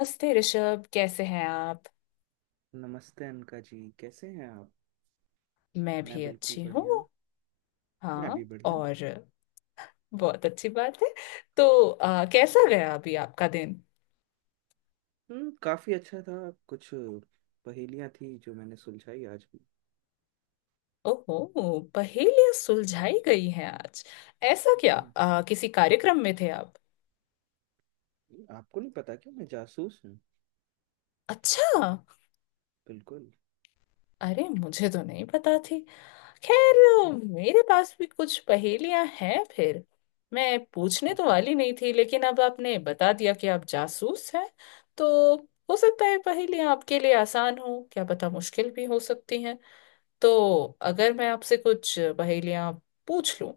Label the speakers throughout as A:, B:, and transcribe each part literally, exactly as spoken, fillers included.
A: नमस्ते ऋषभ, कैसे हैं आप?
B: नमस्ते अनका जी, कैसे हैं आप?
A: मैं
B: मैं
A: भी
B: बिल्कुल
A: अच्छी हूँ।
B: बढ़िया। मैं
A: हाँ।
B: भी बढ़िया।
A: और बहुत अच्छी बात है। तो आ, कैसा गया अभी आपका दिन?
B: हम्म काफी अच्छा था। कुछ पहेलियां थी जो मैंने सुलझाई आज भी।
A: ओहो, पहेलियां सुलझाई गई हैं आज। ऐसा क्या,
B: जी।
A: आ, किसी कार्यक्रम में थे आप?
B: आपको नहीं पता क्या मैं जासूस हूँ?
A: अच्छा।
B: बिल्कुल।
A: अरे, मुझे तो नहीं पता थी। खैर, मेरे पास भी कुछ पहेलियां हैं फिर। मैं पूछने
B: हाँ,
A: तो
B: हाँ,
A: वाली नहीं थी, लेकिन अब आपने बता दिया कि आप जासूस हैं। तो हो सकता है पहेलियां आपके लिए आसान हो, क्या पता मुश्किल भी हो सकती हैं। तो अगर मैं आपसे कुछ पहेलियां पूछ लूं,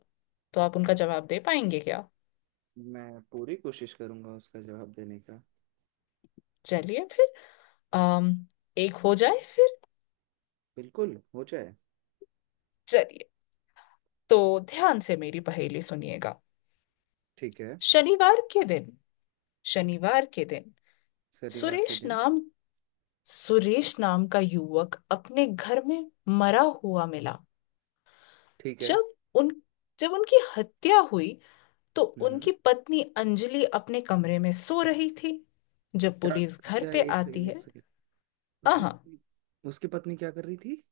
A: तो आप उनका
B: हाँ।
A: जवाब दे पाएंगे क्या?
B: मैं पूरी कोशिश करूंगा उसका जवाब देने का।
A: चलिए फिर। अम एक हो जाए फिर।
B: बिल्कुल, हो जाए।
A: चलिए। तो ध्यान से मेरी पहेली सुनिएगा।
B: ठीक है।
A: शनिवार के दिन शनिवार के दिन
B: शनिवार के
A: सुरेश
B: दिन।
A: नाम सुरेश नाम का युवक अपने घर में मरा हुआ मिला।
B: ठीक है।
A: जब उन जब उनकी हत्या हुई, तो
B: हम्म।
A: उनकी पत्नी अंजलि अपने कमरे में सो रही थी। जब
B: क्या,
A: पुलिस घर
B: क्या,
A: पे
B: एक
A: आती
B: सेकेंड,
A: है।
B: एक सेकेंड। उसकी
A: आहा।
B: पत्नी उसकी पत्नी क्या कर रही थी?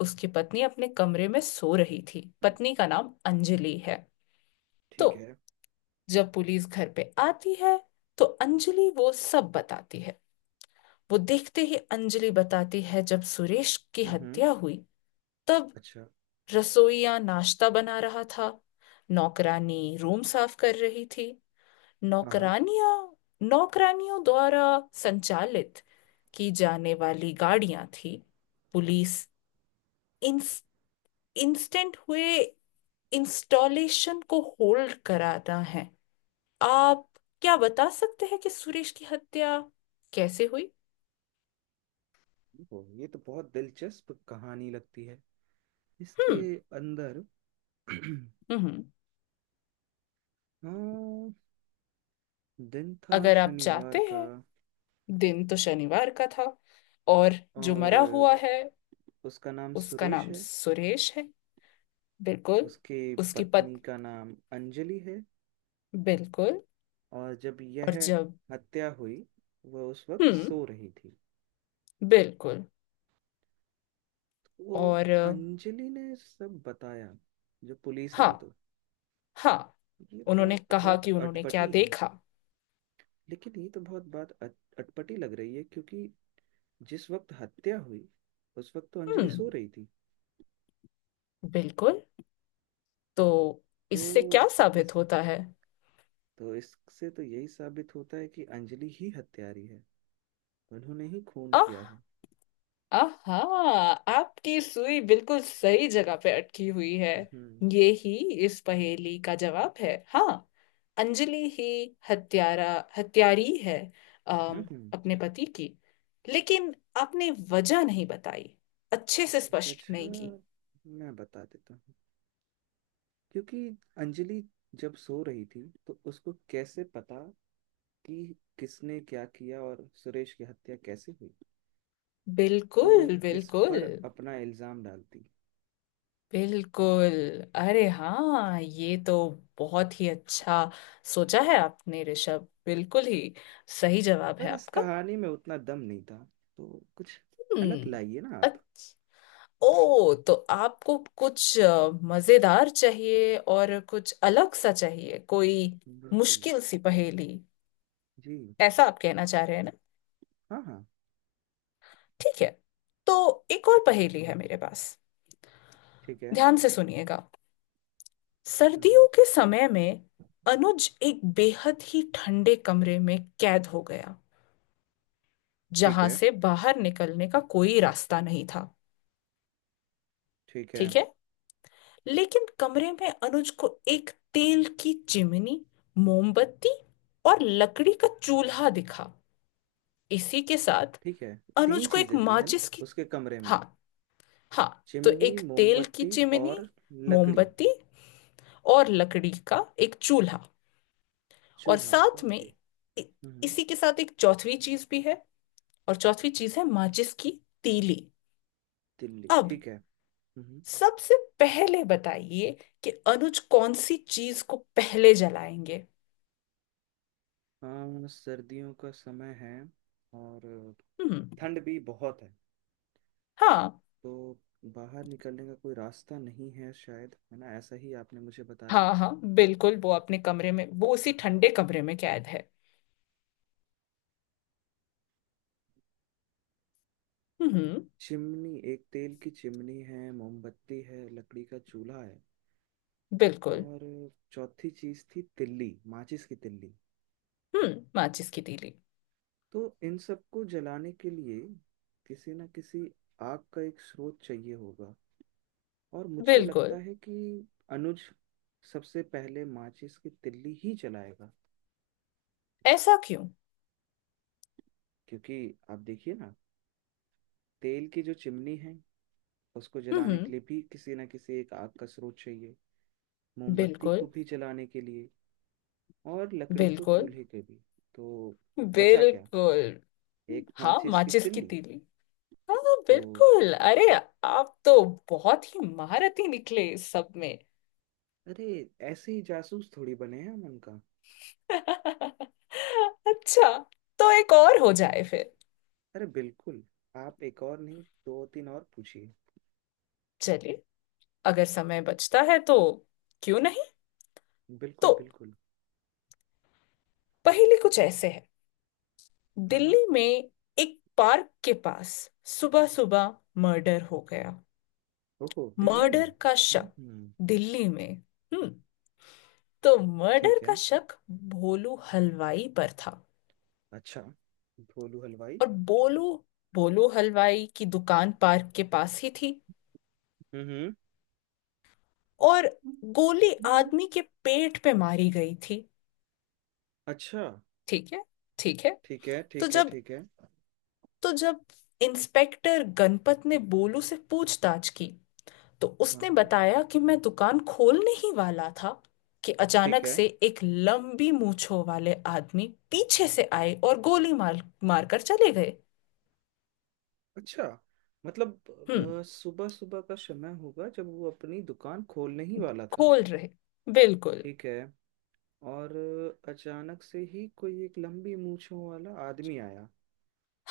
A: उसकी पत्नी अपने कमरे में सो रही थी, पत्नी का नाम अंजलि है। तो
B: ठीक है।
A: जब पुलिस घर पे आती है, तो अंजलि वो सब बताती है। वो देखते ही अंजलि बताती है जब सुरेश की
B: हम्म।
A: हत्या हुई, तब
B: अच्छा।
A: रसोईया नाश्ता बना रहा था, नौकरानी रूम साफ कर रही थी।
B: हाँ, हाँ।
A: नौकरानियां, नौकरानियों द्वारा संचालित की जाने वाली गाड़ियां थी। पुलिस इंस, इंस्टेंट हुए इंस्टॉलेशन को होल्ड कराता है। आप क्या बता सकते हैं कि सुरेश की हत्या कैसे हुई?
B: ओ, ये तो बहुत दिलचस्प कहानी लगती है। इसके
A: हम्म।
B: अंदर
A: हम्म।
B: हाँ, दिन था
A: अगर आप
B: शनिवार
A: चाहते
B: का।
A: हैं, दिन तो शनिवार का था। और जो
B: और
A: मरा हुआ है
B: उसका नाम
A: उसका
B: सुरेश
A: नाम
B: है।
A: सुरेश है। बिल्कुल।
B: उसकी
A: उसकी पत।
B: पत्नी का नाम अंजलि है।
A: बिल्कुल।
B: और जब यह
A: और जब।
B: हत्या हुई, वह उस वक्त
A: हम्म।
B: सो रही थी।
A: बिल्कुल।
B: वो,
A: और अ,
B: अंजलि ने सब बताया जो पुलिस आई
A: हाँ
B: तो।
A: हाँ।
B: ये
A: उन्होंने
B: बात
A: कहा
B: बहुत
A: कि उन्होंने क्या
B: अटपटी है।
A: देखा।
B: लेकिन ये तो बहुत बात अट, अटपटी लग रही है, क्योंकि जिस वक्त हत्या हुई उस वक्त तो अंजलि
A: हम्म।
B: सो रही थी।
A: बिल्कुल। तो इससे
B: तो
A: क्या
B: इस
A: साबित होता है?
B: तो इससे तो यही साबित होता है कि अंजलि ही हत्यारी है। उन्होंने ही खून किया है।
A: आहा, आपकी सुई बिल्कुल सही जगह पे अटकी हुई है।
B: हम्म।
A: ये ही इस पहेली का जवाब है, हाँ। अंजलि ही हत्यारा हत्यारी है। अम,
B: हम्म।
A: अपने पति की। लेकिन आपने वजह नहीं बताई, अच्छे से स्पष्ट
B: वजह
A: नहीं की।
B: मैं बता देता हूँ। क्योंकि अंजलि जब सो रही थी तो उसको कैसे पता कि किसने क्या किया और सुरेश की हत्या कैसे हुई? तो वो
A: बिल्कुल,
B: किस
A: बिल्कुल।
B: पर अपना इल्जाम डालती?
A: बिल्कुल, अरे हाँ, ये तो बहुत ही अच्छा सोचा है आपने ऋषभ, बिल्कुल ही सही जवाब है
B: पर इस
A: आपका।
B: कहानी में उतना दम नहीं था, तो कुछ अलग
A: हम्म।
B: लाइए ना आप।
A: अच्छ- ओ, तो आपको कुछ अ, मजेदार चाहिए और कुछ अलग सा चाहिए, कोई
B: बिल्कुल।
A: मुश्किल सी पहेली।
B: जी।
A: ऐसा आप कहना चाह रहे हैं ना?
B: हाँ, हाँ।
A: ठीक है। तो एक और पहेली है मेरे पास।
B: ठीक है।
A: ध्यान से सुनिएगा।
B: हम्म।
A: सर्दियों के समय में अनुज एक बेहद ही ठंडे कमरे में कैद हो गया,
B: ठीक
A: जहां
B: है,
A: से बाहर निकलने का कोई रास्ता नहीं था।
B: ठीक है,
A: ठीक है। लेकिन कमरे में अनुज को एक तेल की चिमनी, मोमबत्ती और लकड़ी का चूल्हा दिखा। इसी के साथ
B: ठीक है। तीन
A: अनुज को एक
B: चीजें थी, है ना,
A: माचिस की।
B: उसके कमरे में?
A: हाँ हाँ। तो
B: चिमनी,
A: एक तेल की
B: मोमबत्ती
A: चिमनी,
B: और लकड़ी।
A: मोमबत्ती और लकड़ी का एक चूल्हा। और
B: चूल्हा,
A: साथ में
B: ओके।
A: इ-
B: हम्म।
A: इसी के साथ एक चौथी चीज भी है। और चौथी चीज है माचिस की तीली।
B: दिल्ली,
A: अब
B: ठीक है। हम्म।
A: सबसे पहले बताइए कि अनुज कौन सी चीज को पहले जलाएंगे?
B: हाँ, सर्दियों का समय है। और
A: हम्म।
B: ठंड भी बहुत है।
A: हाँ
B: तो बाहर निकलने का कोई रास्ता नहीं है शायद, है ना? ऐसा ही आपने मुझे बताया।
A: हाँ। हाँ बिल्कुल, वो अपने कमरे में, वो उसी ठंडे कमरे में कैद है। हम्म।
B: चिमनी, एक तेल की चिमनी है, मोमबत्ती है, लकड़ी का चूल्हा है।
A: बिल्कुल।
B: और चौथी चीज थी तिल्ली, माचिस की तिल्ली।
A: हम्म, माचिस की तीली।
B: तो इन सबको जलाने के लिए किसी ना किसी आग का एक स्रोत चाहिए होगा। और मुझे
A: बिल्कुल।
B: लगता है कि अनुज सबसे पहले माचिस की तिल्ली ही जलाएगा।
A: ऐसा क्यों?
B: क्योंकि आप देखिए ना, तेल की जो चिमनी है उसको जलाने
A: हम्म।
B: के लिए भी किसी ना किसी एक आग का स्रोत चाहिए। मोमबत्ती को
A: बिल्कुल।
B: भी जलाने के लिए। और लकड़ी को
A: बिल्कुल।
B: चूल्हे के भी। तो बचा क्या?
A: बिल्कुल।
B: एक
A: हाँ
B: माचिस की
A: माचिस की
B: तिल्ली।
A: तीली। हाँ
B: तो
A: बिल्कुल, अरे आप तो बहुत ही महारथी निकले इस सब में।
B: अरे, ऐसे ही जासूस थोड़ी बने हैं हम उनका।
A: अच्छा। तो एक और हो जाए फिर।
B: अरे बिल्कुल। आप एक और नहीं, दो तीन और पूछिए।
A: चलिए, अगर समय बचता है तो, क्यों नहीं। तो
B: बिल्कुल, बिल्कुल।
A: पहेली कुछ ऐसे है।
B: हाँ, हाँ।
A: दिल्ली में एक पार्क के पास सुबह सुबह मर्डर हो गया।
B: ओहो, दिल्ली में।
A: मर्डर का
B: हम्म,
A: शक
B: हम्म।
A: दिल्ली में। हम्म। तो मर्डर
B: ठीक
A: का
B: है।
A: शक भोलू हलवाई पर था।
B: अच्छा, भोलू हलवाई।
A: और बोलू बोलू हलवाई की दुकान पार्क के पास ही थी।
B: हम्म,
A: और गोली
B: हम्म,
A: आदमी के पेट पे मारी गई थी।
B: अच्छा।
A: ठीक है। ठीक है।
B: ठीक है,
A: तो
B: ठीक है,
A: जब
B: ठीक है।
A: तो जब इंस्पेक्टर गणपत ने बोलू से पूछताछ की, तो
B: हाँ,
A: उसने
B: हाँ।
A: बताया कि मैं दुकान खोलने ही वाला था कि
B: ठीक
A: अचानक
B: है।
A: से एक लंबी मूंछों वाले आदमी पीछे से आए और गोली मार, मारकर चले गए।
B: अच्छा,
A: हम्म।
B: मतलब सुबह सुबह का समय होगा जब वो अपनी दुकान खोलने ही वाला था।
A: खोल रहे। बिल्कुल।
B: ठीक है। और अ, अचानक से ही कोई एक लंबी मूंछों वाला आदमी आया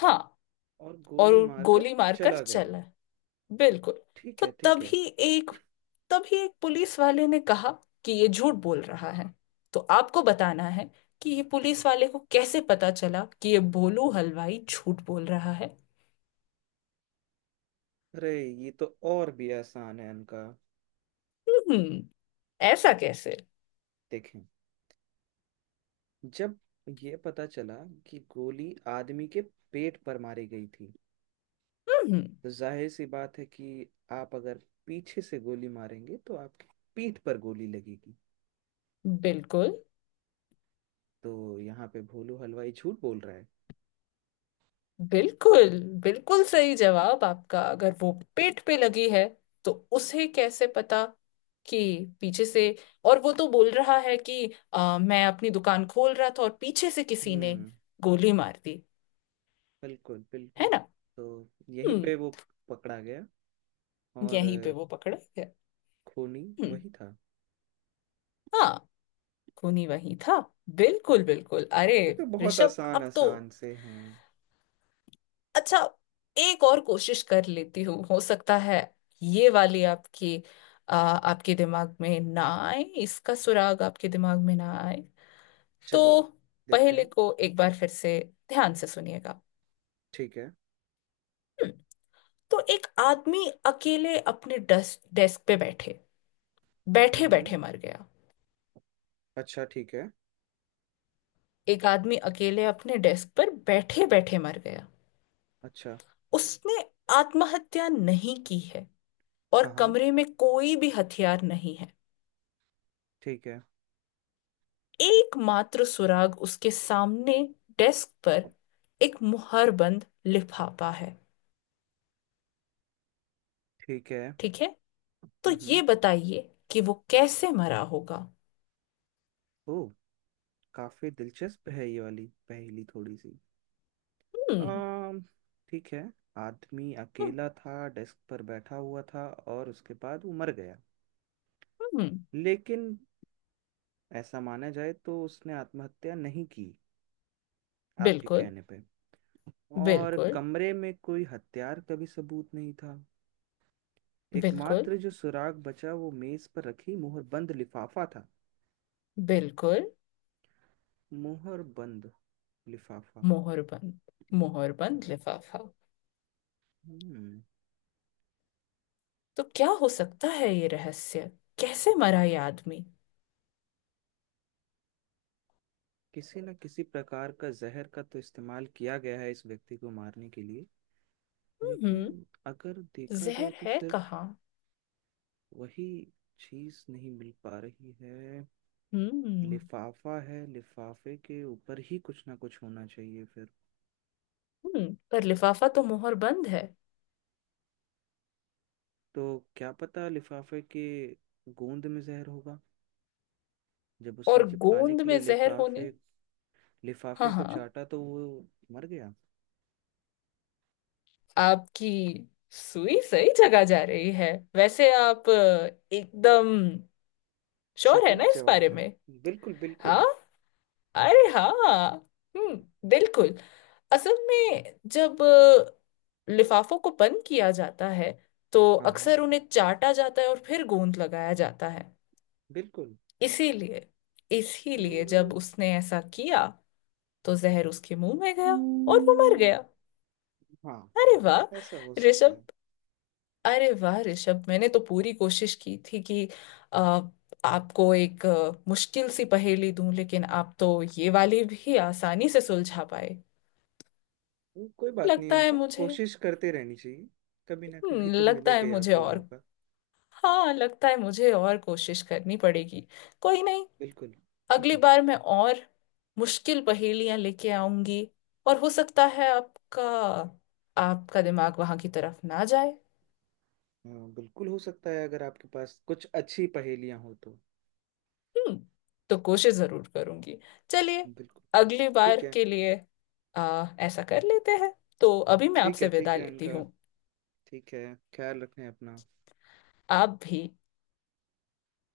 A: हाँ,
B: और
A: और
B: गोली मारकर
A: गोली मारकर
B: चला गया।
A: चला। बिल्कुल।
B: ठीक
A: तो
B: है, ठीक है।
A: तभी एक तभी एक पुलिस वाले ने कहा कि ये झूठ बोल रहा है। तो आपको बताना है कि ये पुलिस वाले को कैसे पता चला कि ये भोलू हलवाई झूठ बोल रहा है।
B: अरे ये तो और भी आसान है इनका।
A: हम्म। ऐसा कैसे?
B: देखें, जब ये पता चला कि गोली आदमी के पेट पर मारी गई थी,
A: हम्म।
B: तो जाहिर सी बात है कि आप अगर पीछे से गोली मारेंगे तो आपकी पीठ पर गोली लगेगी।
A: बिल्कुल।
B: तो यहाँ पे भोलू हलवाई झूठ बोल रहा है।
A: बिल्कुल। बिल्कुल सही जवाब आपका, अगर वो पेट पे लगी है, तो उसे कैसे पता कि पीछे से। और वो तो बोल रहा है कि आ, मैं अपनी दुकान खोल रहा था और पीछे से किसी ने
B: हम्म।
A: गोली मार दी।
B: बिल्कुल,
A: है
B: बिल्कुल।
A: ना?
B: तो यहीं
A: हम्म।
B: पे वो पकड़ा गया। और
A: यहीं पे
B: अ,
A: वो पकड़ा गया।
B: खूनी
A: हम्म।
B: वही था।
A: हाँ, खूनी वही था। बिल्कुल, बिल्कुल। अरे
B: ये तो बहुत
A: ऋषभ,
B: आसान
A: अब तो
B: आसान से हैं।
A: अच्छा, एक और कोशिश कर लेती हूँ। हो सकता है ये वाली आपकी, आ, आपके दिमाग में ना आए, इसका सुराग आपके दिमाग में ना आए।
B: चलिए,
A: तो
B: देखते
A: पहले
B: हैं।
A: को एक बार फिर से ध्यान से सुनिएगा।
B: ठीक है।
A: हम्म। तो एक आदमी अकेले अपने डेस्क डेस्क पे बैठे बैठे
B: हम्म,
A: बैठे मर गया।
B: अच्छा, ठीक है।
A: एक आदमी अकेले अपने डेस्क पर बैठे बैठे मर गया।
B: अच्छा।
A: उसने आत्महत्या नहीं की है,
B: हाँ,
A: और
B: हाँ।
A: कमरे में कोई भी हथियार नहीं है।
B: ठीक है,
A: एकमात्र सुराग उसके सामने डेस्क पर एक मुहर बंद लिफाफा है।
B: ठीक है।
A: ठीक है। तो ये
B: हम्म।
A: बताइए कि वो कैसे मरा होगा?
B: ओ, काफी दिलचस्प है ये वाली पहेली, थोड़ी सी।
A: हम्म।
B: अम ठीक है। आदमी
A: हम्म।
B: अकेला था, डेस्क पर बैठा हुआ था और उसके बाद वो मर गया।
A: हम्म।
B: लेकिन ऐसा माना जाए तो उसने आत्महत्या नहीं की। आपके
A: बिल्कुल,
B: कहने पे। और
A: बिल्कुल,
B: कमरे में कोई हथियार का भी सबूत नहीं था।
A: बिल्कुल।
B: एकमात्र जो सुराग बचा वो मेज पर रखी मुहरबंद लिफाफा था।
A: बिल्कुल।
B: मुहरबंद लिफाफा।
A: मोहरबंद, मोहरबंद लिफाफा।
B: हम्म।
A: तो क्या हो सकता है ये रहस्य, कैसे मरा ये आदमी?
B: किसी न किसी प्रकार का जहर का तो इस्तेमाल किया गया है इस व्यक्ति को मारने के लिए।
A: हम्म।
B: लेकिन अगर देखा जाए
A: जहर
B: तो
A: है
B: सिर्फ
A: कहाँ?
B: वही चीज नहीं मिल पा रही है।
A: हम्म।
B: लिफाफा है, लिफाफे के ऊपर ही कुछ ना कुछ होना चाहिए फिर।
A: हम्म, पर लिफाफा तो मोहर बंद है।
B: तो क्या पता लिफाफे के गोंद में जहर होगा। जब उसने
A: और
B: चिपकाने
A: गोंद
B: के
A: में
B: लिए
A: जहर
B: लिफाफे
A: होने, हाँ
B: लिफाफे को
A: हाँ,
B: चाटा तो वो मर गया।
A: आपकी सुई सही जगह जा रही है। वैसे आप अ, एकदम श्योर है ना
B: सटीक
A: इस
B: जवाब
A: बारे
B: है।
A: में?
B: बिल्कुल, बिल्कुल।
A: हाँ, अरे हाँ। हम्म, बिल्कुल। असल में जब अ, लिफाफों को बंद किया जाता है, तो
B: हाँ, हाँ।
A: अक्सर उन्हें चाटा जाता है और फिर गोंद लगाया जाता है।
B: बिल्कुल।
A: इसीलिए इसीलिए
B: हम्म,
A: जब उसने ऐसा किया, तो जहर उसके मुंह में गया और वो मर
B: हम्म।
A: गया।
B: हाँ।
A: अरे वाह
B: ऐसा हो सकता
A: ऋषभ,
B: है।
A: अरे वाह ऋषभ मैंने तो पूरी कोशिश की थी कि आ, आपको एक अ, मुश्किल सी पहेली दूं, लेकिन आप तो ये वाली भी आसानी से सुलझा पाए।
B: हम्म, कोई बात नहीं,
A: लगता है
B: इनका
A: मुझे।
B: कोशिश करते रहनी चाहिए। कभी ना कभी
A: हम्म,
B: तो
A: लगता है
B: मिलेगा ही
A: मुझे
B: आपको
A: और,
B: मौका।
A: हाँ, लगता है मुझे और कोशिश करनी पड़ेगी। कोई नहीं।
B: बिल्कुल।
A: अगली बार मैं और मुश्किल पहेलियां लेके आऊंगी, और हो सकता है आपका, आपका दिमाग वहां की तरफ ना जाए।
B: हाँ, बिल्कुल हो सकता है, अगर आपके पास कुछ अच्छी पहेलियां हो तो।
A: हम्म, तो कोशिश जरूर करूंगी। चलिए,
B: बिल्कुल।
A: अगली बार
B: ठीक है,
A: के लिए आ, ऐसा कर लेते हैं। तो अभी मैं
B: ठीक है।
A: आपसे
B: ठीक
A: विदा
B: है
A: लेती
B: इनका।
A: हूँ।
B: ठीक है। ख्याल रखें अपना।
A: आप भी।